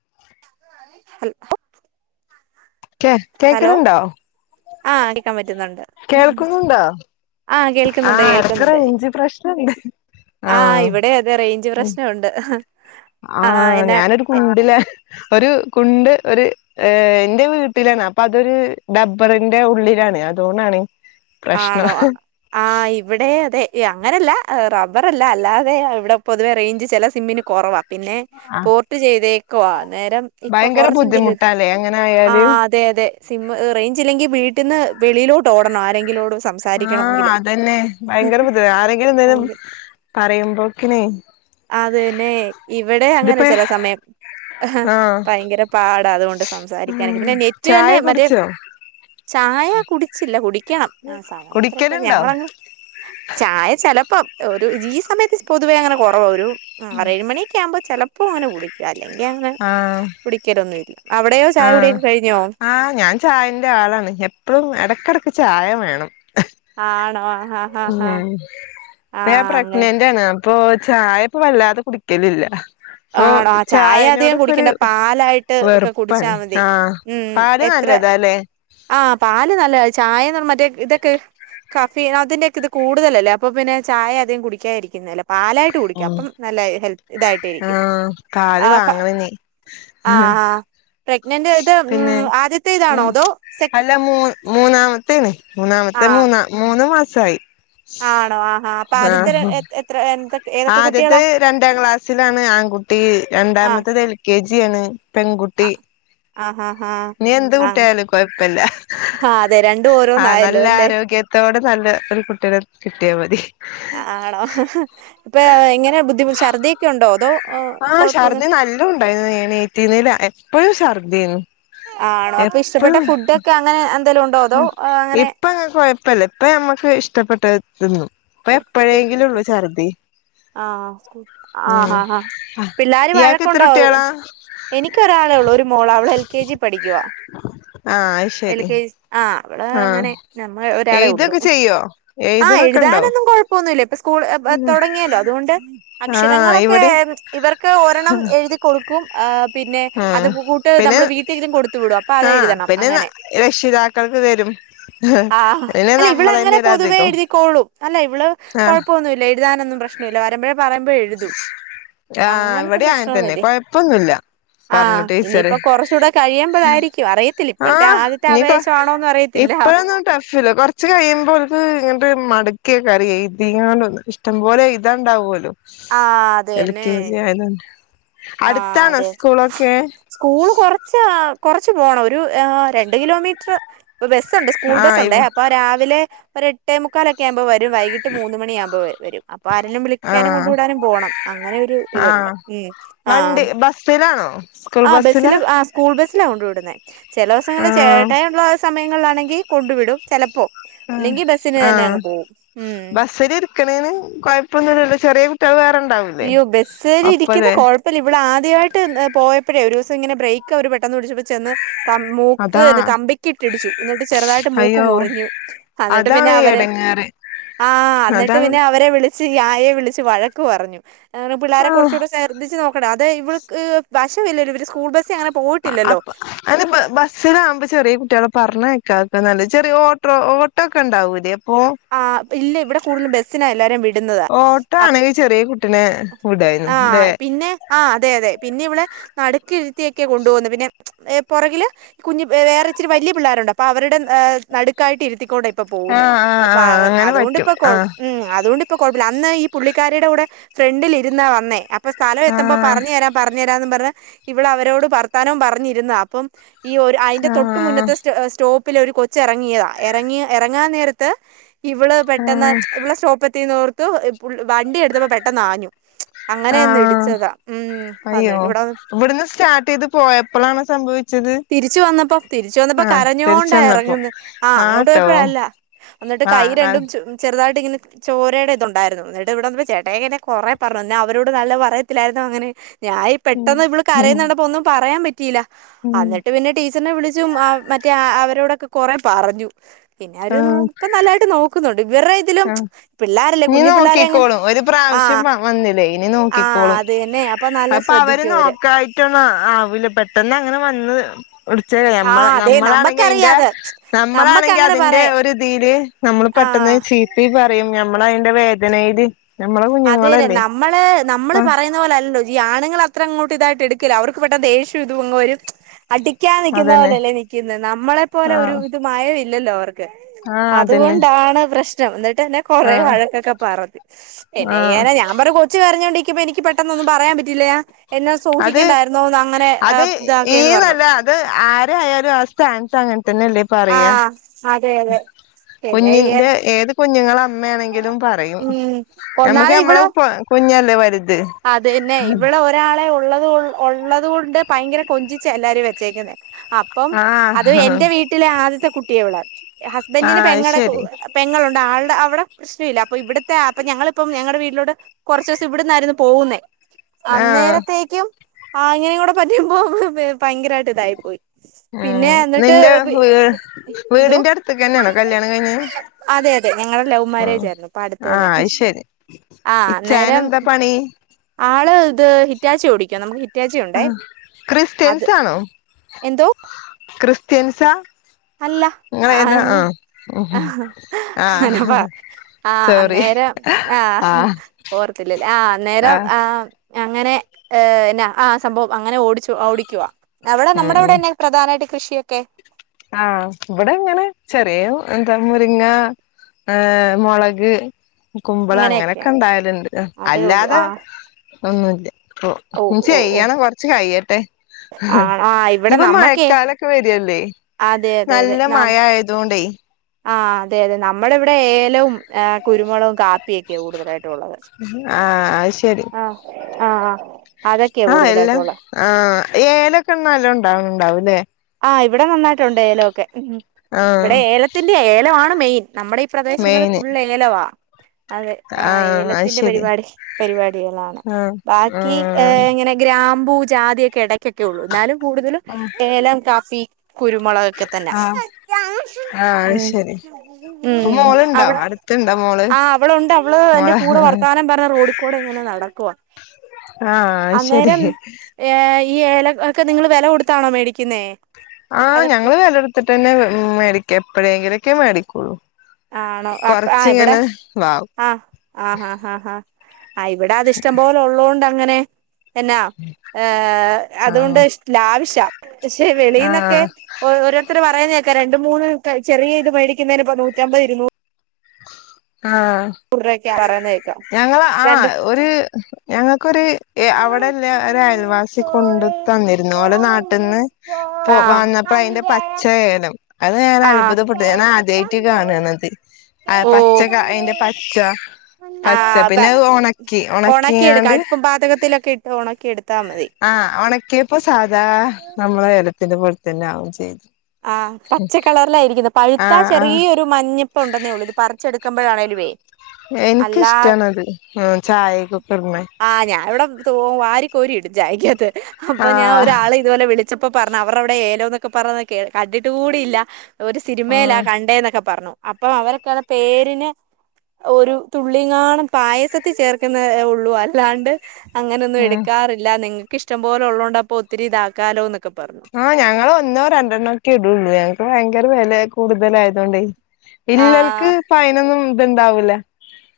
[inaudible] കേ ഹലോ കേക്കുന്നുണ്ടോ ആ കേക്കാൻ പറ്റ് റ്റുന്നുണ്ട് കേൾക്കുന്നുണ്ടോ ആഹ കേൾക്കുന്നുണ്ട് ആഹ് എടക്ക് കേൾക്കുന്നുണ്ട് റേഞ്ച് പ്രശ്നണ്ട് ആഹ് ഇവിടെ അതെ റേഞ്ച് പ്രശ്നവുണ്ട് ആ ഞാനൊരു കുണ്ടിലെ ഒരു കുണ്ട് ഒരു എന്റെ വീട്ടിലാണ് അപ്പം അതൊരു ഡബ്ബറിന്റെ ഉള്ളിലാണ് അതോണാണ് ആണോ ആഹ് ഇവിടെയും അതെ അങ്ങനെയല്ല റബ്ബറല്ല അല്ലാതെ ഇവിടെ പൊതുവെ റേഞ്ച് ചില സിമ്മിന് കൊറവാ പിന്നെ പോർട്ട് ചെയ്തേക്കുവാ അന്നേരം ഇപ്പം ഭയങ്കര കൊറച്ചെങ്കിലും ബുദ്ധിമുട്ടാല്ലേ അങ്ങനെ ആ ആയാല് അതെ അതെ സിം റേഞ്ചില്ലെങ്കി വീട്ടിന്ന് വെളിയിലോട്ട് ഓടണം ആരെങ്കിലോട് ആഹ് സംസാരിക്കണമെങ്കില് അതന്നെ ഭയങ്കര ബുദ്ധി ആരെങ്കിലും എന്തേലും ഭയങ്കര പറയുമ്പോക്കിനേ അത് തന്നെ ഇവിടെയും അങ്ങനെ ചെല സമയം ആഹ് ഭയങ്കര പാടാ അതുകൊണ്ട് സംസാരിക്കാനൊക്കെ ഉം പിന്നെ നെറ്റ് ചായ തന്നെ മറ്റേ കുടിച്ചോ ചായ കുടിച്ചില്ല കുടിക്കണം ആ സമയം എത്രൊക്കെ കുടിക്കലുണ്ടോ ഞങ്ങള ചായ ചിലപ്പം ഒരു ഈ സമയത്ത് പൊതുവേ അങ്ങനെ കൊറവ ഒരു ആറേഴ് മണിയൊക്കെ ആവുമ്പം ചെലപ് ഇപ്പ അങ്ങനെ കുടിക്കാഇല്ല ഇനി അങ്ങനെ ആഹ് കുടിക്കലൊന്നു ഇല്ല അവ ആഹ് ആഹ് ഞാൻ ചായേൻ്റെ ആളാണ് എപ്പളും എടക്കെടക്ക് ചായം വേണം ആണോ ആഹ് ആഹ് ആഹ് ആഹ് ഉം ഞാൻ ആഹ് അങ്ങനെ പ്രെഗ്നൻ്റാണ് ഇപ്പോ ചായ ഇപ്പം വല്ലാതെ കുടിക്കലില്ല അപ്പൊ ആണോ ചായ അധികം ചായേനോടൊക്കൊരു കുടിക്കണ്ട പാലായിട്ട് ഒക്കെ കുടിച്ചാ വെറുപ്പാണ് മതി ആഹ് ഉം പാല് എത്ര നല്ലതാ അല്ലേ ആഹ് പാല് നല്ലയാ ചായേന്ന് മറ്റേ ഇതൊക്കെ കഫി അതിന്റെക്കെ ഇത് കൂടുതലല്ലേ അപ്പം പിന്നെ ചായ അധികം കുടിക്കായിരിക്കുന്നല്ലേ പാലായിട്ട് കുടിക്ക് ആഹ് അപ്പം നല്ല ഹെൽത്ത് ഇതായിട്ടിരിക്കും ആഹ് പാല് ആ സ വാങ്ങണനി ആ ആ പ്രഗ്നന്റ് ഇത് പിന്നെ ഉം ആദ്യത്തെ ഇതാണോ ഉം അതോ സെ അല്ല മൂ മൂന്നാമത്തണ് ആ മൂന്നാമത്തെ മൂന്ന മൂന്ന് മാസായി ആണോ ആഹാ അപ്പം ആദ്യത്തെ ര ആഹ് എ എം എത്ര എന്ത ആദ്യത്തെ രണ്ടാം ക്ലാസ്സിലാണ് ആൺകുട്ടി ആ രണ്ടാമത്തത് എൽ കെ ജി ആണ് ആ പെൺകുട്ടി ആ ഹാ ഹാ നീ എന്ത് ആ കുട്ടിയായാലും കൊഴപ്പില്ല ആ അതെ രണ്ടും ആ ഓരോന്നായല്ലോ നല്ല അല്ലേ ആരോഗ്യത്തോടെ നല്ല ഒരു കുട്ടീനെ കിട്ടിയാ മതി ആണോ ഇപ്പേ എങ്ങനെ ബുദ്ധിമു ശർദ്ദിയൊക്കെ ഉണ്ടോ അതോ ആഹ് കൊഴപ്പൊന്നും ശർദി നല്ല ഉണ്ടായിരുന്നു [unintelligible] എപ്പഴും ശർദിയായ്ന്നു ആണോ അപ്പൊ ഇഷ്ടപ്പെട്ട എപ്പഴും ഫുഡൊക്കെ അങ്ങനെ എന്തെലും ഉണ്ടോ അതോ അങ്ങനെ ഇപ്പം അങ്ങന കൊഴ പ്പില ഇപ്പം നമ്മക്ക് ഇഷ്ടപ്പെട്ടത് തിന്നും ഇപ്പ [unintelligible] എപ്പോഴെങ്കിലും ഉള്ളു ഛർദി ആഹ് ആ ഉം ആഹ് പിള്ളാര് ഇയാൾക്ക് എത്ര വഴക്കുണ്ടോ കുട്ടികളാ എനിക്ക് ഒരാളൊള്ളൂ ഒരു മോളാ അവള് എൽ കെ ജി പഠിക്കുവാ ആ അത് എൽ ശരി കെ ജ് ആ അവള് ആ അങ്ങനെ നമ്മ ഒരാളെ ഉള്ളു എഴുതൊക്കെ ചെയ്യോ ആ എഴുതണൊക്കെ എഴ് ഉണ്ടോ ഞാനൊന്നും കുഴപ്പൊന്നുല്ല ഇപ്പ സ്കൂൾ ഏപ് തുടങ്ങിയല്ലോ അതുകൊണ്ട് ആ അക്ഷരങ്ങളൊക്കെ ഇവിടെ ഇവർക്ക് ഓരെണ്ണം എഴുതി കൊടുക്കും ആഹ് പിന്നെ ആ അത് കൂട്ട് നമ്മള് വീട്ടെങ്കിലും കൊടുത്തു വിടും അപ്പൊ അത് ആ എഴുതണം പിന്നെ അങ്ങനെ രക്ഷിതാക്കൾക്ക് തരും ആഹ് പിന്നെ അല്ല ഇവള നമ്മളന്നെ അങ്ങനെ ഇടാ പൊതുവേ അധികം എഴുതിക്കോളും അല്ല ഇവള് ആഹ് കുഴപ്പൊന്നുല്ല എഴുതാനൊന്നും പ്രശ്നില്ല വരുമ്പോഴേ പറയുമ്പയേ എഴുതും ആ അങ്ങനത്തെ ഇവിടെ ആങ്ങൻതന്നെ പ്രശ്നൊന്നുല്ല കൊഴപ്പൊന്നുല്ല പറഞ്ഞു ആഹ് ടീച്ചറ് ഇനിയിപ്പോ കുറച്ചൂടെ കഴിയുമ്പോഴായിരിക്കും അറിയത്തില്ല ഇപ്പോഴത്തെ ആദ്യത്തെ ആവേശാണോന്നും അറിയത്തില്ല ഇപ്പൊഴോന്നും ടഫില്ല കുറച്ച് കഴിയുമ്പോൽക്ക് ഇ [unintelligible] മടുക്കിയ കറിയ എഴ്തിങ്ങാണ്ടോന്ന് ഇഷ്ടം പോലെ എഴ്താണ്ടാവുല്ലോ ആ എൽ കെ ജി ആയത് തന്നെ ആ അതെ സ്കൂള് കൊറച്ച് കൊറച്ച് പോണം ഒരു ഏ രണ്ട് കിലോമീറ്റർ ഇപ്പ ബസ്സുണ്ട് സ്കൂൾ ആഹ് ബസ്സുണ്ടേ ഇവ് അപ്പൊ രാവിലെ ഒരു എട്ടേ മുക്കാലൊക്കേ ആവുമ്പോ വരും വൈകീട്ട് മൂന്ന് മണിയാവുമ്പോ വരും അപ്പൊ ആരേലും വിളിക്കാനും കൊണ്ട് ആഹ് വിടാനും പോകണം അങ്ങനെ ഒരു ഇതുണ്ട് ആഹ് ഉം വണ്ടി ആഹ് ബസ്സിലാണോ സ്കൂൾ ആ ബസ്സിലാ ബസ്സില് ആ സ്കൂൾ ബസ്സിലാ കൊണ്ട് വിടുന്നേ ചില ദിവസങ്ങൾള് ചേ ആഹ് ട്ടയുള്ള സമയങ്ങളിലാണെങ്കിൽ കൊണ്ടു വിടും ചെലപ്പോ ആഹ് ഇല്ലെങ്കി ബസ്സിന് ആ തന്നെ അങ്ങ് പോവും ഉം ബസില് ഇരിക്കണേന് കൊഴപ്പൊന്നുല്ലല്ലോ ചെറിയ കുട്ടികള് വേറെ ഇണ്ടാവൂലേ യ്യോ ബസ്സേല് ഇരിക്കുന്ന ഒപ്പല്ലേ കൊഴപ്പില്ല ഇവള് ആദ്യായിട്ട് പോയപ്പഴേ ഒരു ഇങ്ങനെ ബ്രേക്ക്‌ അവര് പെട്ടന്ന് പിടിച്ചപ്പെ ചെന്ന് മൂക്ക് അതാ ന്ന് കമ്പിക്ക് ഇട്ടിടിച്ചു എന്നിട്ട് ചെറുതായിട്ട് മൂക്ക് മുറിഞ്ഞു എന്നിട്ട് പി പ്പേ എടങ്ങാറ് ആഹ് അന്നെട്ട് പിന്നെ അവരെ വിളി ച്ചി ആയെ വിളിച്ച് വഴക്ക് പറഞ്ഞു അങ്ങനെ പിള്ളേരെ ആഹ് കുറച്ചുകൂടെ ശ്രദ്ധിച്ച് നോ ടാ അതെ ഇവിൾക്ക് വശവില്ല ഇവര് സ്കൂൾ ബസ് അ അപ്പ് അത്പ്പ്‌ ബസ്സിലാമ്പോ ചെറിയ കുട്ടികളെ പറഞ്ഞ [unintelligible] നല്ല ചെറിയ ഓട്ടോ ഓട്ടോ ഒക്കെണ്ടാവൂലേ ആ ഇല്ല ഇവിടെ കൂടുതല ബസ്സിനാ എല്ലാരും വി ടുന്നതാ ഓട്ടോ അപ്പ് ആണെങ്കിൽ ചെറിയ കുട്ടിനെ വിടായിരുന്നു ആ ല്ലേ പിന്നെ ആ അതെതെ പിന്നെ ഇവളെ നടുക്കിരുത്തിയൊക്കെ കൊണ്ടു പോകുന്നേ പിന്നെ പുറകില് കുഞ്ഞ് പി വേറെ ഇച്ചിരി വലിയ പിള്ളേരുണ്ട് അപ്പൊ അവരുടെ ഹ് നടുക്കായിട്ട് ഇരുത്തിക്കൊണ്ട ഇപ്പ പോകുന്നേ ആഹ് ആഹ് അപ്പ ആഹ് അങ്ങനെ പറ്റും അതുകൊണ്ട്പ്പ കൊഴ ആഹ് ഉം അത് അതോണ്ടിപ്പോ കൊഴപ്പില്ല അന്ന് ഈ പുള്ളിക്കാരിടെ കൂടെ ഫ്രണ്ടിൽ ഇരുന്നാ വന്നേ ഇപ്പൊ സ്ഥലം എത്തുമ്പോ ആഹ് പറഞ്ഞ് തരാം പറഞ്ഞ് തരാംന്ന് പറഞ്ഞ് ഇവള് അവരോട് വർത്താനോം പറഞ്ഞിരുന്ന് അപ്പം ഈ ഒരു അതിന്റെ തൊട്ട് ആഹ് മുന്നത്തെ സ്റ്റ സ്റ്റോപ്പിൽ ഒരു കൊച്ച് എറങ്ങിയതാ എറങ്ങി എറങ്ങാൻ നേരത്ത് ഇവള് പെട്ടെന്ന് ആഹ് ഇവളെ സ്റ്റോപ്പെത്തിന്ന് ഓർത്തു വണ്ടി എടുത്തപ്പോൾ പെട്ടന്നാഞ്ഞു ഉ [inaudible] ആഹ് അയ്യോ എന്നിട്ട് ഇവിടെ ഇവിടുന്ന് സ്റ്റാർട്ട് ചെയ്ത് പോയപ്പോളാണോ സംഭവിച്ചത് തിരിച്ചു വന്നപ്പോ തിരിച്ചു വന്നപ്പോ ആഹ് തിരിച്ച് കരഞ്ഞോണ്ടാ വന്നപ്പോ ഇറങ്ങന്ന് ആ അങ്ങോട്ട് ആട്ടോ പോയപ്പോഴല്ല എന്നിട്ട് കൈ ആഹ് ആഹ് രണ്ടും ചെ ചെറുതായിട്ട് ട്ടി ഇങ്ങനെ ചോരയുടെ ഇതുണ്ടായിരുന്നു എന്നിട്ട് ഇവിടെ വന്നപ്പോ ചേട്ടായെന്നെ കൊറെ പറഞ്ഞു അവരോട് നല്ല പറയത്തില്ലായിരുന്നോ അങ്ങനെ ഞൻ ഈ പെട്ടെന്ന് ഇവള് കരയ്ന്നണ്ടപ്പോ ഒന്നും പറയാൻ പറ്റിയില്ല ഉം എന്നിട്ട് പിന്നെ ടീ അച്ഛനെ വിളിച്ചും മറ്റേ അവരോടൊക്കെ കൊറേ പറഞ്ഞു പിന്നെ അവരുന്നു ആഹ് ഇപ്പൊ നല്ലതായിട്ട് നോക്കുന്നുണ്ട് ഇവരുടെ ഇതിലും ആഹ് പിള്ളേരല്ലേ ഇനി കുഞ്ഞു പിള്ളേരെ അങ്ങനെ നോക്കിക്കോളും ഒരു പ്രാവശ്യം ആഹ് വന്നില്ലേ ഇനി ആഹ് നോക്കിക്കോളും അത് തന്നെ നല്ല അപ്പൊ അവര് ശ്രദ്ധിക്കും നോക്കായിട്ടന്ന ആവൂല്ല പെട്ടെന്ന് അങ്ങനെ വന്ന് വിടിച്ചമ്മ ആഹ് അതെ നമ്മളാണെങ്കിൽ നമ്മക്കറിയാം അതിന്റെ അത് നമ്മക്ക് നമ്മളാണെങ്കില്, അങ്ങനെ അതിന്റെ പറയാ ഒരു രീതിയില് നമ്മൾ പെട്ട് പെട്ടെന്ന് ആഹ് ചീപ്പീ പറയും നമ്മളതിന്റെ വേദനയില് നമ്മളെ അതെല്ലെ കുഞ്ഞുങ്ങളല്ലേ നമ്മള്, നമ്മള് ആഹ് പറയുന്ന പോലല്ലോ ഈ ആണുങ്ങ നി അത്ര ഇങ്ങോട്ട് ഇതായിട്ട് എടുക്കില്ല. അവർക്ക് പെട്ടന്ന് ദേഷ്യമിതങ്ങു വരും അടിക്കാൻ നിക്കുന്ന അതന്നെ പോലല്ലേ നിക്കുന്നത്. നമ്മളെ പോലെ ഒരു ആഹ് ഇത് മയമില്ലല്ലോ അവർക്ക് ആഹ് അതന്നെ അതുകൊണ്ടാണ് പ്രശ്നം. എന്നിട്ടെന്നെ കൊറെ ആഹ് വഴക്കൊക്കെ പറഞ്ഞ് ആഹ് എന്നചെയ്യാനാ ഞൻ പറ കൊച്ചു കരഞ്ഞുകോണ്ടിരിക്കുമ്പോ എനിക്ക് പെട്ടെന്നൊന്നും പറയാൻ പറ്റില്ലാ. അത് അത് ഇതാക്കിയെന്ന് പറഞ്ഞു ഈന്നല്ല അത് ആരായാലും ആസ്ഥാനത്ത് പെട്ടെന്ന് എന്തെപറയുക ആഹ് അതെ അതെ ശരിയാ കുഞ്ഞിൻ്റെ ഏതു കൊച്ച് കുഞ്ഞുങ്ങൾ അമ്മയാണെങ്കിലും പറയും. ഉം നമുക്ക് നമ്മടെ കുഞ്ഞല്ലേ വലുത്. അത് തന്നെ ഇവിടെ ഒരാളെ ഉള്ളു. ഉള്ളത് ഉള്ളതു കൊണ്ട് ഭയങ്കര കൊഞ്ചിച്ചാ എല്ലാവരും വെച്ചേക്കുന്നേ. അപ്പം അത് ആഹ് എന്റെ വീട്ടിലെ ആദ്യത്തെ കുട്ടിയെ ഉള്ളുഹസ്ബൻറിന് ആഹ് പെങ്ങടെ ശരി ങ്ങളുണ്ട് ആളുടെ അവിടെ പ്രശ്നമില്ല. അപ്പൊ ഇവിടുത്തെ അപ്പൊ, ഞങ്ങളിപ്പം ഞങ്ങളുടെ വീട്ടിലോട്ട് കുറച്ച് ദിവസം ഇവിടന്നായിരുന്നു പോകുന്നേ. ആഹ് അന്നേരത്തേക്കും ആ അങ്ങനെകൂടെ പറ്റുമ്പോ, ഭയങ്കരമായിട്ട് ഇതായിപ്പോയി. പിന്നെ ഉം എന്നിട്ട് നിന്റെ വീ എന്തോ വീടിന്റെ അടുത്ത്ക്ക് തന്നെയാണോ കല്യാണം കഴിഞ്ഞെ അടുത്ത് അതെ അതെ ഞങ്ങളുടെ ആഹ് ലവ്മാരേജാ യിരുന്നു. ഇപ്പൊ അടുത്ത് തന്നെ. ആഹ് അത് ശരി ആഹ് ഇച്ചായന് അന്നേരം എന്താ പണി അല്ലിത് ഹിറ്റാച്ചി ഓടിക്കുവാ നമുക്ക് ഹി ആ ക്രിസ്ത്യൻസാണോ? എന്തോ ക്രിസ്ത്യൻസാ അല്ല ആ നിങ്ങളേതാ ആ ആഹ് അഹ് ആഹ് ആ സോറി അന്നേരം അനേരം ആഹ് ഓർത്തില്ലല്ലേ ആഹ് അന്നേരം ആഹ് അങ്ങനെ ഏന്നാ ആ സംഭവം അങ്ങനെ ഓടിച്ചു ഓടിക്കുവാ അവിടെ ഉം നമ്മുടെ ഉം അവിടെ തന്നെ പ്രധാനമായിട്ട് കൃഷിയൊക്കെ ആഹ് ഇവിടെങ്ങനെ ചെറിയ ഇതങ്ങ് പിന്നെ ആ മുളക് കുമ്പളം അങ്ങനെയൊക്കെയാ അങ്ങനെയൊക്കെ ഇണ്ടാകലുണ്ട്. അതേ ഉള്ളൂ അല്ലാതെ ആഹ് ഒന്നുമില്ല ഓ ഇന്ന് ഓ ഓ ചെയ്യണം കൊറച്ചു കഴിയട്ടെ. ഹ് ആഹ് ആഹ് ഇവിടെ ഇപ്പൊ നമ്മക്കേ മഴക്കാലൊക്കെ വരുകയല്ലേ? അതെ നല്ല മഴയായതു കൊണ്ടേ ആ അതെ അതെ നമ്മളിവിടെ ഏലവും ആഹ് കുരുമുളകും കാ കുപ്പിയൊക്കെയാ കൂടുതലായിട്ടുള്ളത് ആഹ് അത് ശരി ആ ആ ആ ആഹ് എല്ലാം ആ ഏലക്കെണ്ണല്ലാം ഉണ്ടാവും ഉണ്ടാവൂല്ലേ? ആ ഇവിടെ നന്നായിട്ടുണ്ട് ഏലമൊക്കെ, ഉം ആഹ് ഇവിടെ ഏലത്തിന്റെ, ഏലമാണ് മെയിൻ നമ്മുടെ ഈ പ്രദേശങ്ങൾ മെയിന് ഫുള്ള് ഏലവാ അതെ ആ ആഹ് അത് ഏലത്തിന്റെ ശരി പരിപാടി, പരിപാടികളാണ് ആഹ് ബാക്കി ആഹ് ഇങ്ങനെ ഗ്രാമ ഗ്രാമ്പൂ ജാതിയൊക്കെ ഇടയ്ക്കൊക്കെ ഉള്ളൂ. എന്നാലും കൂടുതലും ഏലം കാപ്പി കുരുമുളകൊക്കെത്തന്നാ ആഹ് ആഹ് ശരി ഇപ്പൊ ഉം മോളുണ്ടോ അവൾ അടുത്തുണ്ടോ മോള് ആ അവളുണ്ട്. അവള് എന്റെ കൂടെ മോളെ വർത്തമാനം പറഞ്ഞ് റോഡിക്കൂടെ നടക്കുവാ ആഹ് ശരി അന്നേരം ഏയ് ഈ ഏലം ഒക്കെ നിങ്ങൾ വെല കൊടുത്താണോ മേടിക്കുന്നേ? ആഹ് അതൊക്കെ ഞങ്ങള് വെല എട്ത്തിട്ടന്നെ വെ മേടിക്ക എപ്പഴേങ്കിലൊക്കെ മേടിക്കൊള്ളൂ. ആണോ? അർപ്പ ആഹ് ഇവിടെ വാവും ആഹ് ആഹ് ഹാ ഹാ ഹാ ആഹ് ഇവിടെ അത് ഇഷ്ടം പോലെ ഉള്ളോണ്ടങ്ങനെ എന്നാ ഏഹ് അതുകൊണ്ട് ആഹ് ഇഷ് ലാവിഷാ പക്ഷെ വെളീന്നക്കെ ആഹ് ഓ ഓരോരുത്തർ പറയുന്ന കേക്കാ രണ്ട് മൂന്ന് ക ചെറിയ ഇത് മേടിക്കുന്നയ്ന്പ്പൊ നൂ റ്റമ്പത് ഇരുന്നൂ ആഹ് ക്ക്യാ പറയുന്നത്. ഞങ്ങള ആഹ് ഒര് ഞങ്ങ ക്കൊര് യെ അവടെല്ല ഒര് അയൽവാസി കൊണ്ട് തന്നിര്ന്നു അവള് നാട്ടിന്ന് പോ ആ വന്നപ്പോ അയിന്റെ പച്ചയേലം അത് ഞാൻ ആ അത്ഭുതപ്പെട്ട് ഞാൻ ആദ്യായിട്ട് കാണ് ണത്. ആഹ് ഓ പച്ചക്കാ അയിൻ്റെ പച്ചാ പച്ചാ ആ പിന്നെത് ഒണക്കി ഉണക്കി എടുക്കാം ഒണക്കിങ്ങാണ്ട് അടുപ്പും പാതകത്തിലൊക്കെ ഇട്ട് ഉണക്കി എടുത്താൽ മതി ആഹ് ഒണക്കിയപ്പൊ സാദാ നമ്മളെ ഏലത്തിൻ്റെ പോൽതന്നെ ആവും ചെയ്ത്. ആഹ് പച്ചാ കളറിലായിരിക്ക്ന്നേ പഴുത്താ ആഹ് ആഹ് ചെറിയൊര് മഞ്ഞപ്പ് ഒണ്ടെന്നേ ഒള്ളൂ ഇത് പറിച്ചെട് ക്ക്മ്പഴാണേലുവേ അല്ലാ എനിക്കിഷ്ടാണത് ഉം ചായക്കൊക്കെ ഇട്ണെ ആഹ് ഞാ ഇവടെ തോ വാരി കോരിയിടും ചായക്കകത്ത് അപ്പം ഞാൻ ആഹ് ഒരാള് ഇത് പോലെ വിളിച്ചപ്പോ പറഞ്ഞ് അവരവടെ ഏലോന്നോക്കെ പരന്നത് കെ കണ്ടിട്ട് കൂടിയില്ല ഒര് സിനിമെലാ ആഹ് കണ്ടേ എന്നൊക്കെ പറഞ്ഞു അപ്പം അവരാക്കാവടെ പേരിന് ഒര് തുള്ളിങ്ങാണം പായസത്തി ചേർക്കുന്നേ ഒള്ളൂ അല്ലാണ്ട് അങ്ങനെയൊന്നും ഉം എട്ക്കാറില്ല നിങ്ങക്ക് ഇഷ്ടം പോലെ ഉളോണ്ട് അപ്പം ഒത്തിരി ഇതാക്കാലോ എന്ന് ആ ഞങ്ങള് ഒന്നോ രണ്ടെണ്ണൊയെക്കെ ഇടെള്ളൂ ഞങ്ങക്ക് ഭയങ്കര വെലേ കൂടുതല് ആയതൊണ്ടോ ആ നിങ്ങൾക്ക് ഇത് ഒണ്ടാവൂല്ല്യാ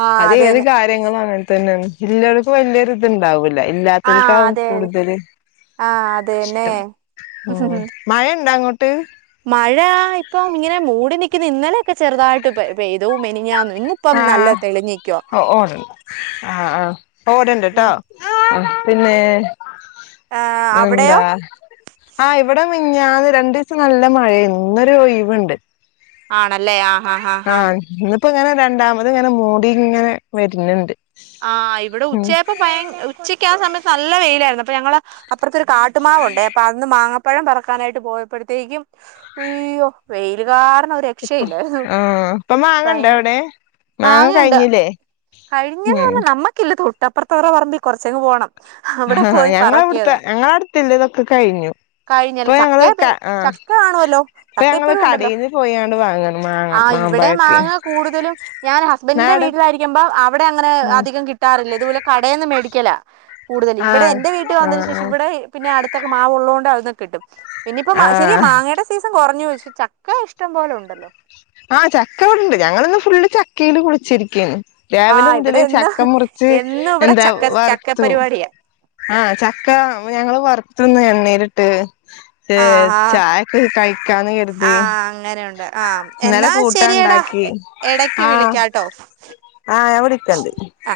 ആഹ് അത് ഏത് അതന്നെ കാര്യങ്ങാള് തന്നെ ജില്ലാൾക്ക് വല്ല്യായൊര് ഇതൊണ്ടവ് ഇല്ലാ ആഹ് ഇല്ലാത്തവർക്ക് ആയിരിക്കും അതെ അതെ കൂടുതല് ആഹ് അതന്നെ ഇഷ്ട്ടം ഉ ഓ മഴ ഇണ്ടോ അങ്ങോട്ട് മഴയാ ഇപ്പം ഇങ്ങനെ മൂടി നിക്കുന്ന ഇന്നലെക്കെ ചെറുതായിട്ട് പെയ് പെയ്ത മെനാഞ്ഞന്ന് ഇന്ന് ഇപ്പം നല്ല തെളിഞ്ഞ് ആആ ഉം പോരണ്ടട്ടോ പിന്നെ പിന്നെ ഏഹ് അവിടെയോ എന്താ ആ ഇവിടെ ഞാന്ന് രണ്ടു ദിസം നല്ലാ മഴയാന്ന് ഇന്നൊര് ഒഴവ് ഉണ്ട് ആണല്ലേ ആ ആ എന്നിട്ട് അങ്ങനെ രണ്ടാമത് ഇങ്ങനെ മൂടി വരുന്നുണ്ട് ആ ഇവടെ ഉം ഉച്ചയാപ്പോ ഭയ ഉച്ചക്ക് ആ സമയത്ത് നല്ല വെയിലാര്ന്ന് അപ്പം ഞങ്ങള് അപ്പോറത്ത് ഒര് കാട്ട് മാവോണ്ട് അപ്പം അന്ന് മാങ്ങപ്പഴം പറക്കാനായിട്ട് പോയപ്പോഴത്തേക്കും അയ്യോ വേയ്ല്കാര ഇന്ന് ഒരു ഇപ്പൊ രക്ഷയില്ല ആഹ് ഇപ്പൊ കഴി മാങ്ങണ്ടോ അവിടെ മാങ്ങ മാങ്ങയോണ്ട് കഴിഞ്ഞില്ലേ ഉം കഴിഞനമ്മക്കില്ല തൊട്ട് അപ്പുറത്തെ പറമ്പുകാരുടെ കുറച്ച് അങ് പോകണം ആാ ഞങ്ങള് ഇവട്ത്തെ ഞങ്ങളെ അടുത്തല്ലോ ഇതൊക്കെ കഴിഞ്ഞു ഇപ്പൊ കഴിഞ്ഞല്ല ഞങ്ങള് ചക്ക ക ആാ ചക്ക കാണുവല്ലോ ഇപ്പൊ ചക്ക ഞങ്ങള് ഇപ്പഴും കടെന്ന് പോയാണ്ട് വാങ്ങണ് മാങ്ങ ഇവടെ മാമ്പഴൊക്കെ മാങ്ങ കൂടുതലും ഞാൻ ഹസ്ബെൻഡിന്റെ ആടെ വീട്ടിലായിരിക്ക മ്പോ അവടെ അങ്ങനെ ആഹ് അധികം കിട്ടാറില്ലാ ഇത് പോലെ കടെയന്ന് മേടിക്ക്യലാ കൂടുതല് ഇവിടെ ആഹ് എന്റെ വീട്ടി വന്നേന് ശേഷം ആഹ് ഇവിടെ പിന്നെ അടുത്തൊക്കെ മാവ് ഒള്ളോകൊണ്ട് അത്ക്കെ കിട്ടും പിന്നെ ഇപ്പം മ ശെരിയാ ആഹ് മാങ്ങടെ സീസൺ കൊറഞ്ഞു പക്ഷെ ചക്ക ഇഷ്ടം പോലെ ഒണ്ടല്ലോ ആ ചക്ക ഇവടെയിണ്ട് ഞങ്ങളിന്ന് ഫുള്ള് ചക്കയില് കുളിച്ചിരിക്കാണ് ആ രാവിലെ ഇവിടെ മുതല് എന്നും ചക്ക മുറിച്ച് എന്നും ഇവിടെ എന്താ ചക്ക ചക്ക വറത്തു പരിപാടിയാ ആ ചക്ക ഞങ്ങള് വറുത്തു ഇന്ന് എണ്ണേലിട്ട് ഇത്‌ ആ ആ ചായക്ക്‌ കഴിക്കാന്ന് കര്തി ആ അങ്ങനെയുണ്ട് ആ ഇന്നലെ എന്നാ കൂട്ടാ ശരിയെടാ ഇണ്ടാക്കി എടയ്ക്ക് ആ വിളിക്കാട്ടോ ആ ഞാൻ വിളിക്കോണ്ട് ആ